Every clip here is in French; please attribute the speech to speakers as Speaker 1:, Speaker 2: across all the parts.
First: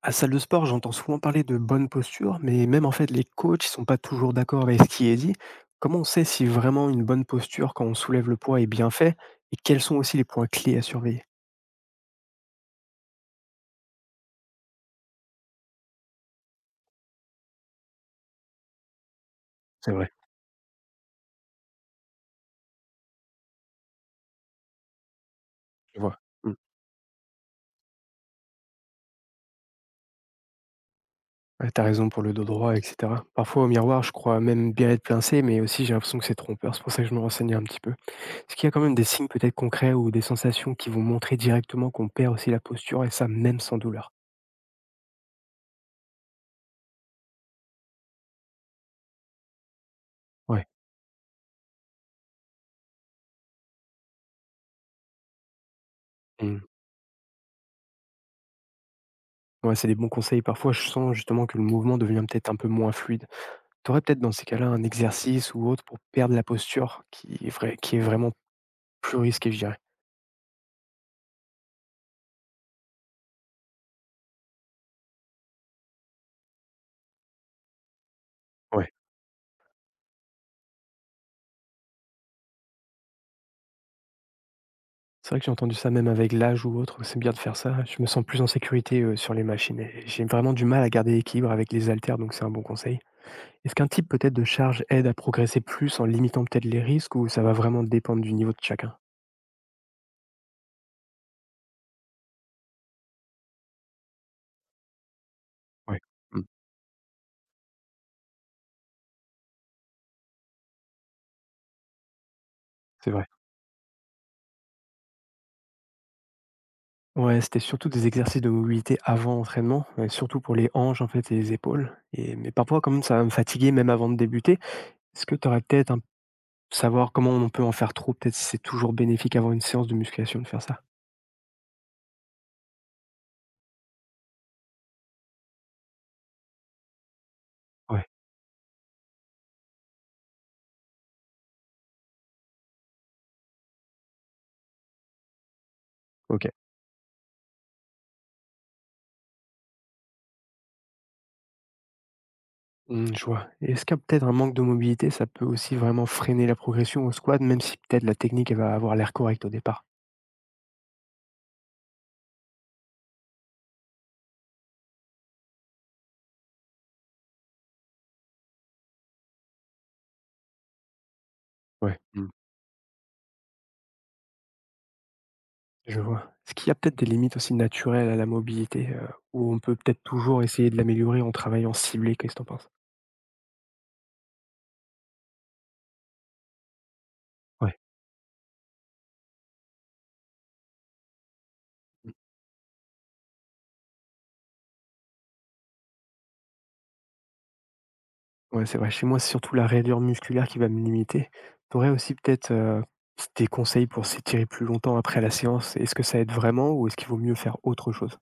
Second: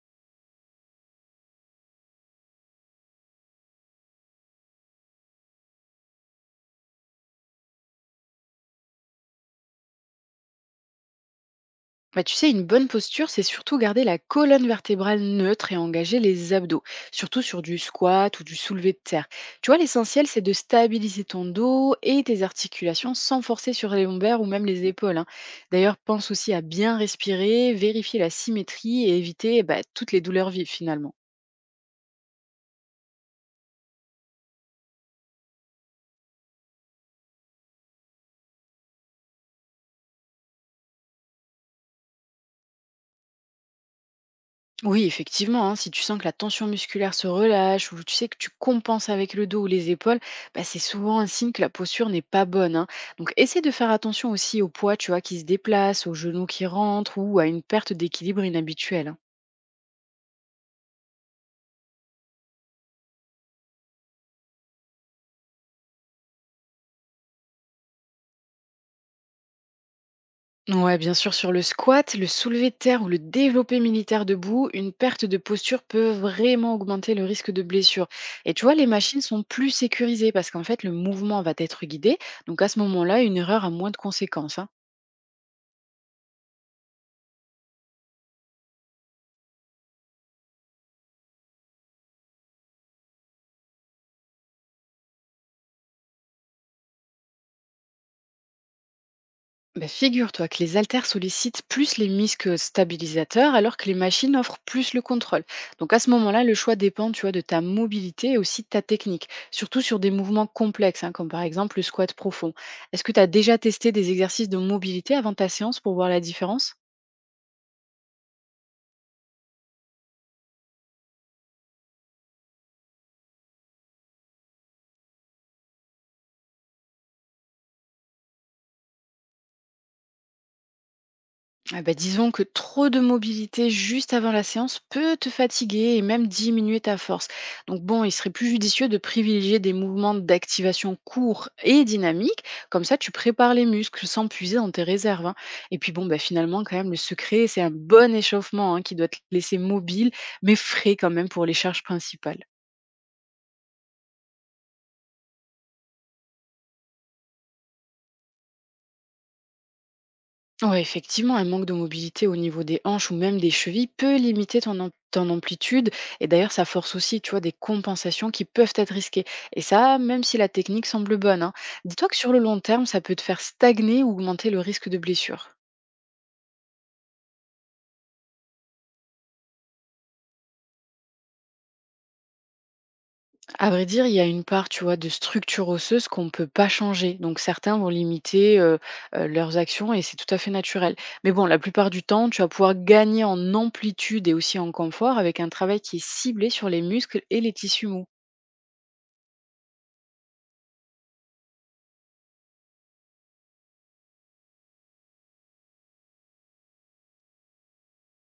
Speaker 1: À salle de sport, j'entends souvent parler de bonne posture, mais même en fait, les coachs ne sont pas toujours d'accord avec ce qui est dit. Comment on sait si vraiment une bonne posture quand on soulève le poids est bien fait et quels sont aussi les points clés à surveiller.
Speaker 2: Bah, tu sais, une bonne posture, c'est surtout garder la colonne vertébrale neutre et engager les abdos, surtout sur du squat ou du soulevé de terre. Tu vois,
Speaker 1: C'est vrai.
Speaker 2: l'essentiel, c'est de stabiliser ton dos et tes articulations sans forcer sur les lombaires ou même les épaules. Hein. D'ailleurs,
Speaker 1: Je vois.
Speaker 2: pense
Speaker 1: Mm.
Speaker 2: aussi à bien respirer, vérifier la symétrie et éviter bah, toutes les douleurs vives finalement.
Speaker 1: Ouais, t'as raison pour le dos droit, etc. Parfois au miroir, je crois même bien être pincé, mais aussi j'ai l'impression que c'est trompeur. C'est pour ça que je me renseigne un petit peu. Est-ce qu'il y a quand même des signes peut-être concrets ou des sensations qui vont montrer directement qu'on perd aussi la posture et ça même sans douleur?
Speaker 2: Oui, effectivement, hein, si tu sens que la tension musculaire se relâche ou tu sais que tu compenses avec le dos ou les épaules, bah,
Speaker 1: Ouais.
Speaker 2: c'est souvent un signe que la posture n'est pas bonne. Hein. Donc, essaie de faire attention aussi au poids, tu vois, qui se déplace, aux genoux
Speaker 1: Mm.
Speaker 2: qui rentrent ou à une perte d'équilibre inhabituelle. Hein.
Speaker 1: Ouais, c'est des bons conseils. Parfois, je sens justement que le mouvement devient peut-être un peu moins fluide. Tu aurais peut-être dans ces cas-là un exercice ou autre pour perdre la posture qui est vraiment plus risqué, je dirais.
Speaker 2: Ouais, bien sûr, sur le squat, le soulevé de terre ou le développé militaire debout, une perte de posture peut vraiment augmenter le risque de blessure. Et tu vois, les
Speaker 1: Ouais.
Speaker 2: machines sont plus sécurisées parce qu'en fait, le mouvement va être guidé. Donc à ce moment-là, une erreur a moins de conséquences. Hein.
Speaker 1: C'est vrai que j'ai entendu ça même avec l'âge ou autre, c'est bien de faire ça. Je me sens plus en sécurité, sur les machines et j'ai vraiment du mal à garder l'équilibre avec les haltères, donc c'est un bon conseil. Est-ce qu'un type peut-être de charge aide à progresser plus en limitant peut-être les risques ou ça va vraiment dépendre du niveau de chacun?
Speaker 2: Bah, figure-toi que les haltères sollicitent plus les misques stabilisateurs alors que les machines offrent plus le contrôle. Donc à
Speaker 1: Ouais,
Speaker 2: ce
Speaker 1: mmh,
Speaker 2: moment-là, le choix dépend, tu vois, de ta mobilité et aussi de ta technique, surtout sur des mouvements complexes, hein, comme par exemple le squat profond. Est-ce
Speaker 1: c'est
Speaker 2: que tu
Speaker 1: vrai.
Speaker 2: as déjà testé des exercices de mobilité avant ta séance pour voir la différence?
Speaker 1: Ouais, c'était surtout des exercices de mobilité avant entraînement, surtout pour les hanches en fait et les épaules et mais parfois quand même ça va me fatiguer même avant de débuter. Est-ce que tu aurais peut-être un savoir comment on peut en faire trop, peut-être si c'est toujours bénéfique avant une séance de musculation de faire ça?
Speaker 2: Ah bah, disons que trop de mobilité juste avant la séance peut te fatiguer et même diminuer ta force. Donc bon,
Speaker 1: Ouais,
Speaker 2: il serait plus judicieux de privilégier des mouvements d'activation courts et dynamiques. Comme ça, tu prépares les muscles sans puiser dans tes réserves. Hein. Et puis bon, bah,
Speaker 1: OK.
Speaker 2: finalement, quand même, le secret, c'est un bon échauffement, hein, qui doit te laisser mobile, mais frais quand même pour les charges principales.
Speaker 1: Mmh, je vois. Et est-ce qu'il y a peut-être un manque de mobilité, ça peut aussi vraiment freiner la progression au squat, même si peut-être la technique, elle va avoir l'air correcte au départ?
Speaker 2: Ouais, effectivement, un manque de mobilité au niveau des hanches ou même des chevilles peut limiter ton amplitude. Et d'ailleurs, ça force aussi, tu vois, des compensations qui peuvent être risquées. Et ça, même si la technique semble bonne. Hein.
Speaker 1: Ouais,
Speaker 2: Dis-toi que
Speaker 1: mmh.
Speaker 2: sur le long terme, ça peut te faire stagner ou augmenter le risque de blessure.
Speaker 1: Je vois. Est-ce qu'il y a peut-être des limites aussi naturelles à la mobilité, où on peut peut-être toujours essayer de l'améliorer en travaillant ciblé? Qu'est-ce que t'en penses?
Speaker 2: À vrai dire, il y a une part, tu vois, de structure osseuse qu'on ne peut pas changer. Donc certains
Speaker 1: Ouais.
Speaker 2: vont limiter leurs actions et c'est tout à fait naturel. Mais bon, la plupart du temps, tu vas pouvoir gagner en amplitude et aussi en confort avec un travail qui est ciblé sur les muscles et les tissus mous.
Speaker 1: Ouais, c'est vrai. Chez moi, c'est surtout la raideur musculaire qui va me limiter. Tu aussi peut-être, des conseils pour s'étirer plus longtemps après la séance? Est-ce que ça aide vraiment ou est-ce qu'il vaut mieux faire autre chose?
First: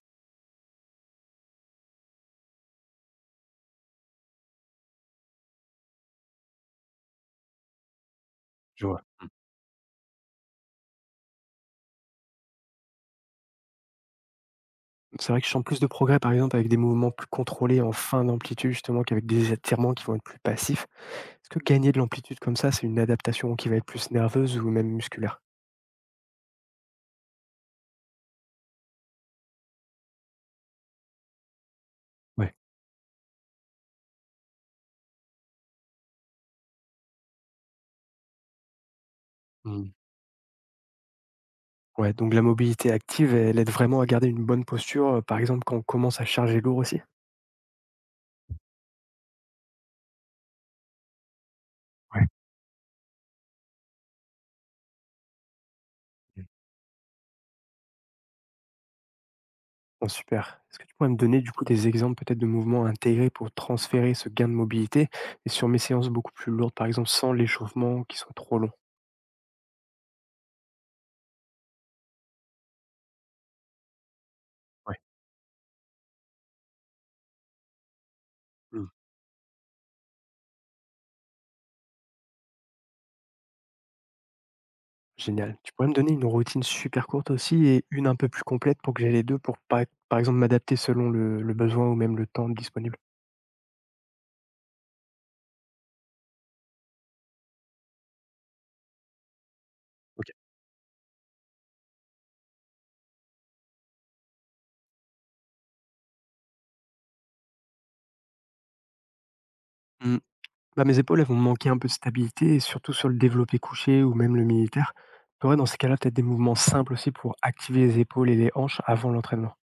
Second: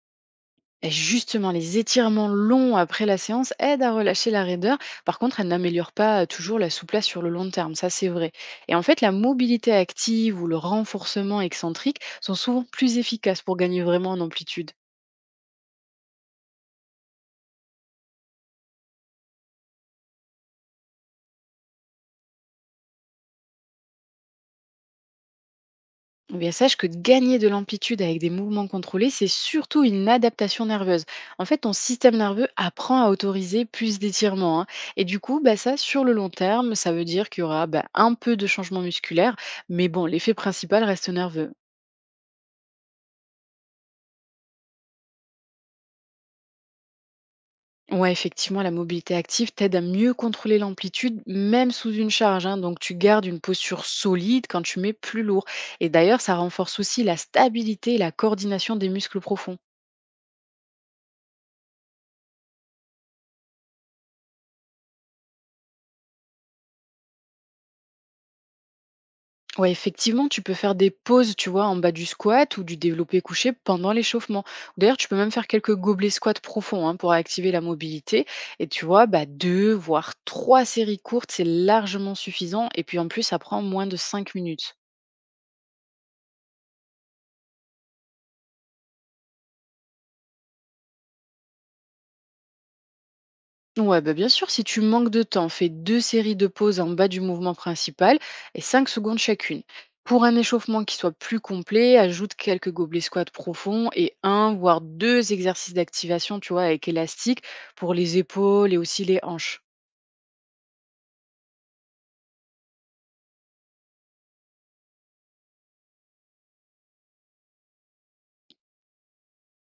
Speaker 2: Et justement, les étirements longs après la séance aident à relâcher la raideur. Par contre, elles n'améliorent pas toujours la souplesse sur le long terme, ça c'est vrai. Et en
Speaker 1: Je
Speaker 2: fait,
Speaker 1: vois.
Speaker 2: la mobilité active ou le renforcement excentrique sont souvent plus efficaces pour gagner vraiment en amplitude.
Speaker 1: C'est vrai que je sens plus de progrès, par exemple, avec des mouvements plus contrôlés en fin d'amplitude, justement, qu'avec des étirements qui vont être plus passifs. Est-ce que gagner de l'amplitude comme ça, c'est une adaptation qui va être plus nerveuse ou même musculaire?
Speaker 2: Eh bien, sache que gagner de l'amplitude avec des mouvements contrôlés, c'est surtout une adaptation nerveuse. En fait, ton système nerveux
Speaker 1: Ouais.
Speaker 2: apprend à autoriser plus d'étirements. Hein. Et du coup, bah, ça, sur le long terme, ça veut dire qu'il y aura bah, un peu de changement musculaire,
Speaker 1: Mmh.
Speaker 2: mais bon, l'effet principal reste nerveux.
Speaker 1: Ouais, donc la mobilité active, elle aide vraiment à garder une bonne posture, par exemple, quand on commence à charger lourd aussi?
Speaker 2: Ouais, effectivement, la mobilité active t'aide à mieux contrôler l'amplitude, même sous une
Speaker 1: Ouais.
Speaker 2: charge. Hein. Donc, tu gardes une posture solide quand tu mets plus lourd. Et d'ailleurs, ça renforce aussi la stabilité et la coordination des muscles profonds.
Speaker 1: Bon, super. Est-ce que tu pourrais me donner du coup des exemples peut-être de mouvements intégrés pour transférer ce gain de mobilité et sur mes séances beaucoup plus lourdes, par exemple sans l'échauffement qui soit trop long?
Speaker 2: Ouais, effectivement, tu peux faire des pauses, tu vois, en bas du squat ou du développé couché pendant l'échauffement.
Speaker 1: Ouais.
Speaker 2: D'ailleurs, tu peux même faire quelques gobelets squats profonds, hein, pour activer la mobilité. Et tu
Speaker 1: Mm.
Speaker 2: vois, bah, deux, voire trois séries courtes, c'est largement suffisant. Et puis en plus, ça prend moins de 5 minutes.
Speaker 1: Génial. Tu pourrais me donner une routine super courte aussi et une un peu plus complète pour que j'ai les deux pour pas, par exemple m'adapter selon le besoin ou même le temps disponible.
Speaker 2: Ouais, bah bien sûr, si tu manques de temps, fais deux séries de pauses en bas du mouvement principal et 5 secondes chacune. Pour
Speaker 1: Ok.
Speaker 2: un échauffement qui soit plus complet, ajoute quelques gobelets squats profonds et un voire deux exercices d'activation, tu vois, avec élastique pour les épaules et aussi les hanches.
Speaker 1: Hmm. Bah, mes épaules, elles vont manquer un peu de stabilité et surtout sur le développé couché ou même le militaire. Tu aurais dans ces cas-là peut-être des mouvements simples aussi pour activer les épaules et les hanches avant l'entraînement.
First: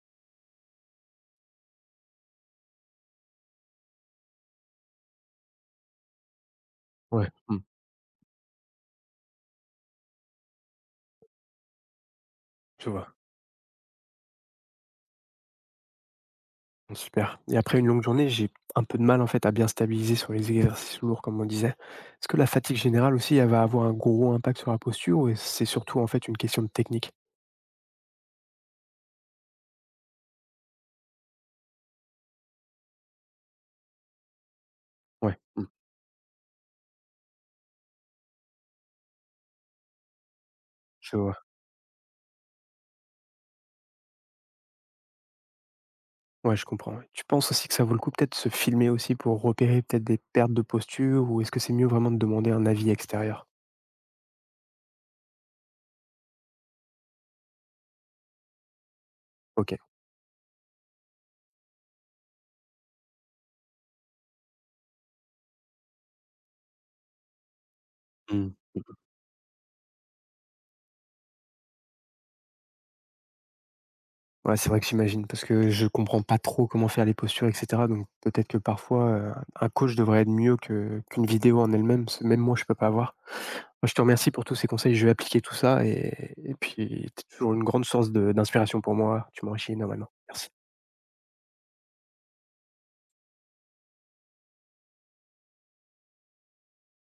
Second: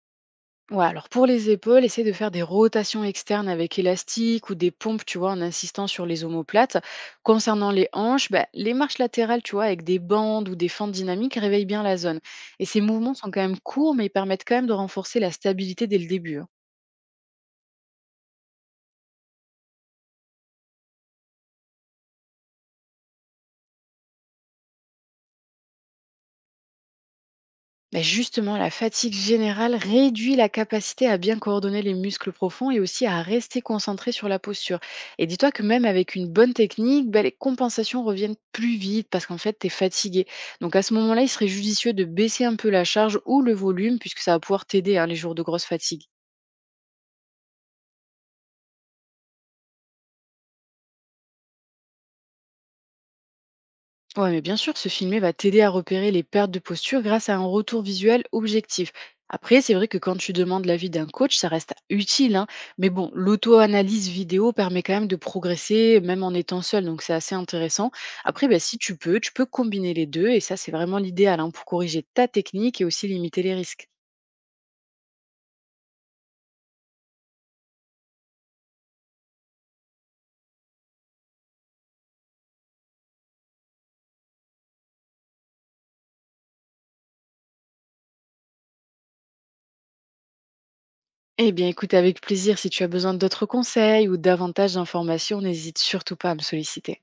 Speaker 2: Ouais, alors pour les épaules, essaie de faire des rotations externes avec élastique ou des pompes, tu vois, en insistant sur les omoplates.
Speaker 1: Ouais. Mm.
Speaker 2: Concernant les hanches, bah, les marches latérales, tu vois, avec des bandes ou des fentes dynamiques, réveillent bien la zone. Et ces
Speaker 1: Je vois.
Speaker 2: mouvements sont quand même courts, mais ils permettent quand même de renforcer la stabilité dès le début. Hein.
Speaker 1: Mmh, super et après une longue journée, j'ai un peu de mal, en fait, à bien stabiliser sur les exercices lourds comme on disait. Est-ce que la fatigue générale aussi, elle va avoir un gros impact sur la posture ou est c'est surtout, en fait, une question de technique?
Speaker 2: Bah, justement, la fatigue générale réduit la capacité à bien coordonner les muscles profonds et aussi à rester concentré sur la posture. Et
Speaker 1: Ouais,
Speaker 2: dis-toi que
Speaker 1: mmh,
Speaker 2: même avec une bonne technique, bah, les compensations reviennent plus vite parce qu'en fait, tu es fatigué. Donc à ce
Speaker 1: je
Speaker 2: moment-là, il
Speaker 1: vois.
Speaker 2: serait judicieux de baisser un peu la charge ou le volume puisque ça va pouvoir t'aider, hein, les jours de grosse fatigue.
Speaker 1: Ouais, je comprends, ouais. Tu penses aussi que ça vaut le coup peut-être de se filmer aussi pour repérer peut-être des pertes de posture ou est-ce que c'est mieux vraiment de demander un avis extérieur?
Speaker 2: Ouais, mais bien sûr, se filmer va t'aider à repérer les pertes de posture grâce à un retour visuel objectif. Après, c'est
Speaker 1: OK.
Speaker 2: vrai que quand tu demandes l'avis d'un coach, ça reste utile, hein, mais bon, l'auto-analyse vidéo permet quand même de progresser, même en étant seul, donc c'est assez intéressant. Après,
Speaker 1: Mmh,
Speaker 2: bah, si tu
Speaker 1: mmh.
Speaker 2: peux, tu peux combiner les deux, et ça, c'est vraiment l'idéal, hein, pour corriger ta technique et aussi limiter les risques.
Speaker 1: Ouais, c'est vrai que j'imagine parce que je comprends pas trop comment faire les postures et cetera donc peut-être que parfois, un coach devrait être mieux que qu'une vidéo en elle-même, parce que même moi je peux pas voir. Moi, je te remercie pour tous ces conseils. Je vais appliquer tout ça et puis tu es toujours une grande source de d'inspiration pour moi. Tu m'enrichis énormément. Merci.
Speaker 2: Eh bien, écoute, avec plaisir, si tu as besoin d'autres conseils ou davantage d'informations, n'hésite surtout pas à me solliciter.